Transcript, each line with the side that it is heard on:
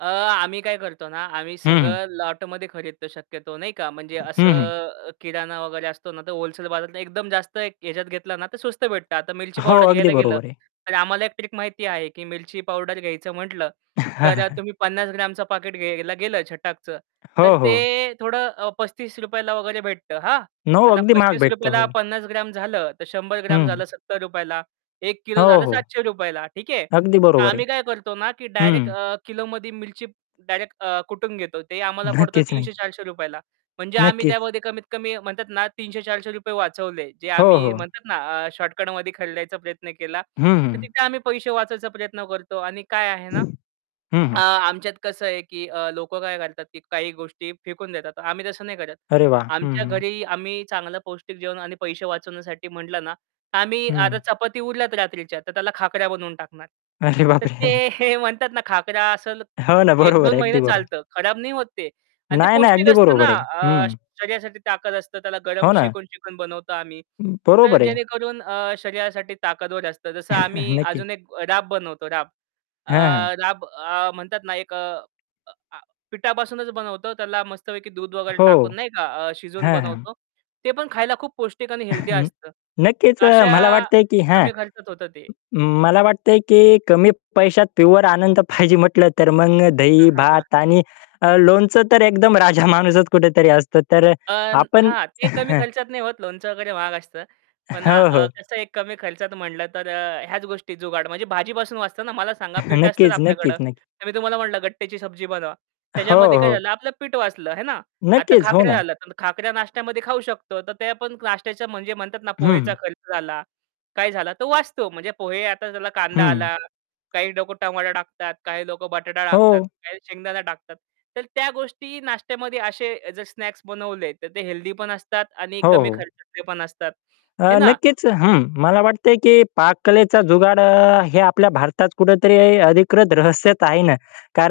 right: अ, आम्ही काय करतो ना आम्ही
left: हं, हं.
right: सगळं लॉटमध्ये खरीदतो शक्यतो नाही का, म्हणजे असं
left: हं, हं.
right: अ, किराणा वगैरे असतो ना तर होलसेल बाजारातला एकदम जास्त याच्यात घेतलं ना तर स्वस्त भेटतं आता मिरची
left: हो.
right: पावडर
left: अगदी
right: घ्यायला गेलं,
left: बरोबर आहे.
right: तर आम्हाला एक ट्रिक माहिती आहे की मिरची पावडर घ्यायचं म्हटलं, तर अ, तुम्ही 50 ग्रॅमचं पॅकेट घ्यायला गेलं छटाकचं, तर
left: हो, हो.
right: ते थोडं अ, ₹35 ला वगैरे भेटतं हां.
left: 9
right: आता
left: अगदी महाग
right: पस्तीस
left: भेटतं.
right: रुपये ला,
left: हो.
right: 50 ग्रॅम झालं, तर 100
left: हं,
right: ग्रॅम
left: हं.
right: झालं ₹70 ला 1 किलो
left: हो,
right: झालं
left: हो.
right: ₹700 ला ठीक आहे.
left: अगदी
right: तर
left: बरोबर आहे.
right: आम्ही काय करतो ना की डायरेक्ट
left: हं.
right: अ, किलोमध्ये मिरची डायरेक्ट अ, कुटून घेतो. ते आम्हाला पडतं
left: नक्कीच,
right: तीनशे
left: नक्की.
right: चारशे रुपये ला. म्हणजे आम्ही
left: नक्कीच.
right: त्यामध्ये कमीत कमी म्हणतात ना ₹300-₹400 वाचवले. जे
left: हो,
right: आम्ही
left: हो.
right: म्हणतात ना अ, शॉर्टकटमध्ये खरडायचा प्रयत्न केला.
left: हं,
right: तर
left: हं.
right: तिथे आम्ही पैसे वाचायचा प्रयत्न करतो आणि काय आहे ना
left: हं,
right: अ,
left: हं.
right: आमच्यात कसं आहे की अ, लोक काय करतात की काही गोष्टी फेकून देतात. आम्ही तसं नाही करत.
left: अरे वाह! हं,
right: आमच्या
left: हं.
right: घरी आम्ही चांगलं पौष्टिक जेवण आणि पैसे वाचवण्यासाठी म्हटलं ना, तर आम्ही आता
left: हं.
right: चपाती उरल्यात रात्रीच्या तर त्याला खाकऱ्या बनवून टाकणार.
left: अरे
right: तर
left: बाप रे!
right: ते हे म्हणतात ना खाकऱ्या असल
left: हो ना,
right: एक
left: बरोबर
right: दोन
left: आहे,
right: महिने
left: अगदी बरोबर.
right: चालतं खराब नाही होत ते. आणि ते
left: नाही, नाही.
right: पौष्टिक
left: अगदी
right: असतं ना
left: बरोबर आहे.
right: अ,
left: हं.
right: शरीरासाठी ताकद असतं त्याला गरम
left: हो ना.
right: शेकून-शेकून बनवतो आम्ही. तर
left: बरोबर आहे.
right: जेणेकरून अ, शरीरासाठी ताकदवर असतं, जसं आम्ही
left: नक्कीच.
right: अजून एक राब बनवतो राब. अ,
left: हं, हां.
right: राब अ, म्हणतात ना एक अ, अ, आ पिठापासूनच बनवतो त्याला मस्तपैकी दूध वगैरे
left: हो.
right: टाकून नाही का अ, शिजवून
left: हां, हां.
right: बनवतो. ते पण खायला खूप पौष्टिक आणि हेल्दी असतं.
left: नक्कीच
right: तर
left: अ,
right: अशा
left: मला वाटतंय की हां.
right: कमी खर्चात होतं ते.
left: मला वाटतंय की कमी पैशात प्युवर आनंद पाहिजे म्हटलं तर मग दही, भात आणि अ, लोणचं तर एकदम राजा माणूसच कुठेतरी असतो. तर
right: अन
left: आपण
right: हां. ते कमी खर्चात नाही होत, लोणचं वगैरे महाग असतं. पण आ
left: हो,
right: अ,
left: हो.
right: कसं आहे एक कमी खर्चात म्हटलं तर अ, ह्याच गोष्टी जुगाड. म्हणजे भाजीपासून वाचतं ना? मला सांगा पीठ असतंच
left: नक्कीच, नक्कीच,
right: आपल्याकडं.
left: नक्कीच.
right: तर मी तुम्हाला म्हणलं गट्टेची सब्जी बनवा.
left: हो,
right: त्याच्यामध्ये काय
left: हो.
right: झालं आपलं पीठ वाचलं है ना. आता
left: नक्कीच. हो
right: खाकऱ्या
left: ना.
right: झालं तर मग खाकऱ्या नाश्त्यामध्ये खाऊ शकतो. तर ते पण नाश्त्याचा म्हणजे म्हणतात ना पोहेचा
left: हं.
right: खर्च झाला, काय झाला, तो वाचतो. म्हणजे पोहे आता त्याला कांदा
left: हं.
right: आला, काही लोक टमाटो टाकतात, काही लोक बटाटा टाकतात,
left: हो.
right: काही शेंगदाणा टाकतात. तर त्या गोष्टी नाश्त्यामध्ये असे अ, जर स्नॅक्स बनवले तर ते हेल्दीपण असतात आणि
left: हो,
right: कमी
left: हो.
right: खर्चातले पण असतात.
left: अ,
right: है ना.
left: नक्कीच. हं, मला वाटतंय की पाककलेचा जुगाड अ, हे आपल्या भारतात कुठेतरी अधिकृत रहस्यत आहे ना.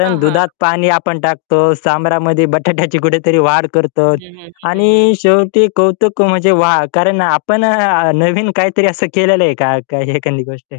right: हां, हां.
left: दुधात पाणी आपण टाकतो, सांबरामध्ये बटाट्याची कुठेतरी वाढ
right: हं,
left: करतो.
right: हं, हं, हं, हं.
left: आणि शेवटी कौतुक म्हणजे वाह! कारण आपण अ, नवीन काहीतरी असं केलेलं आहे का, का एखादी गोष्ट?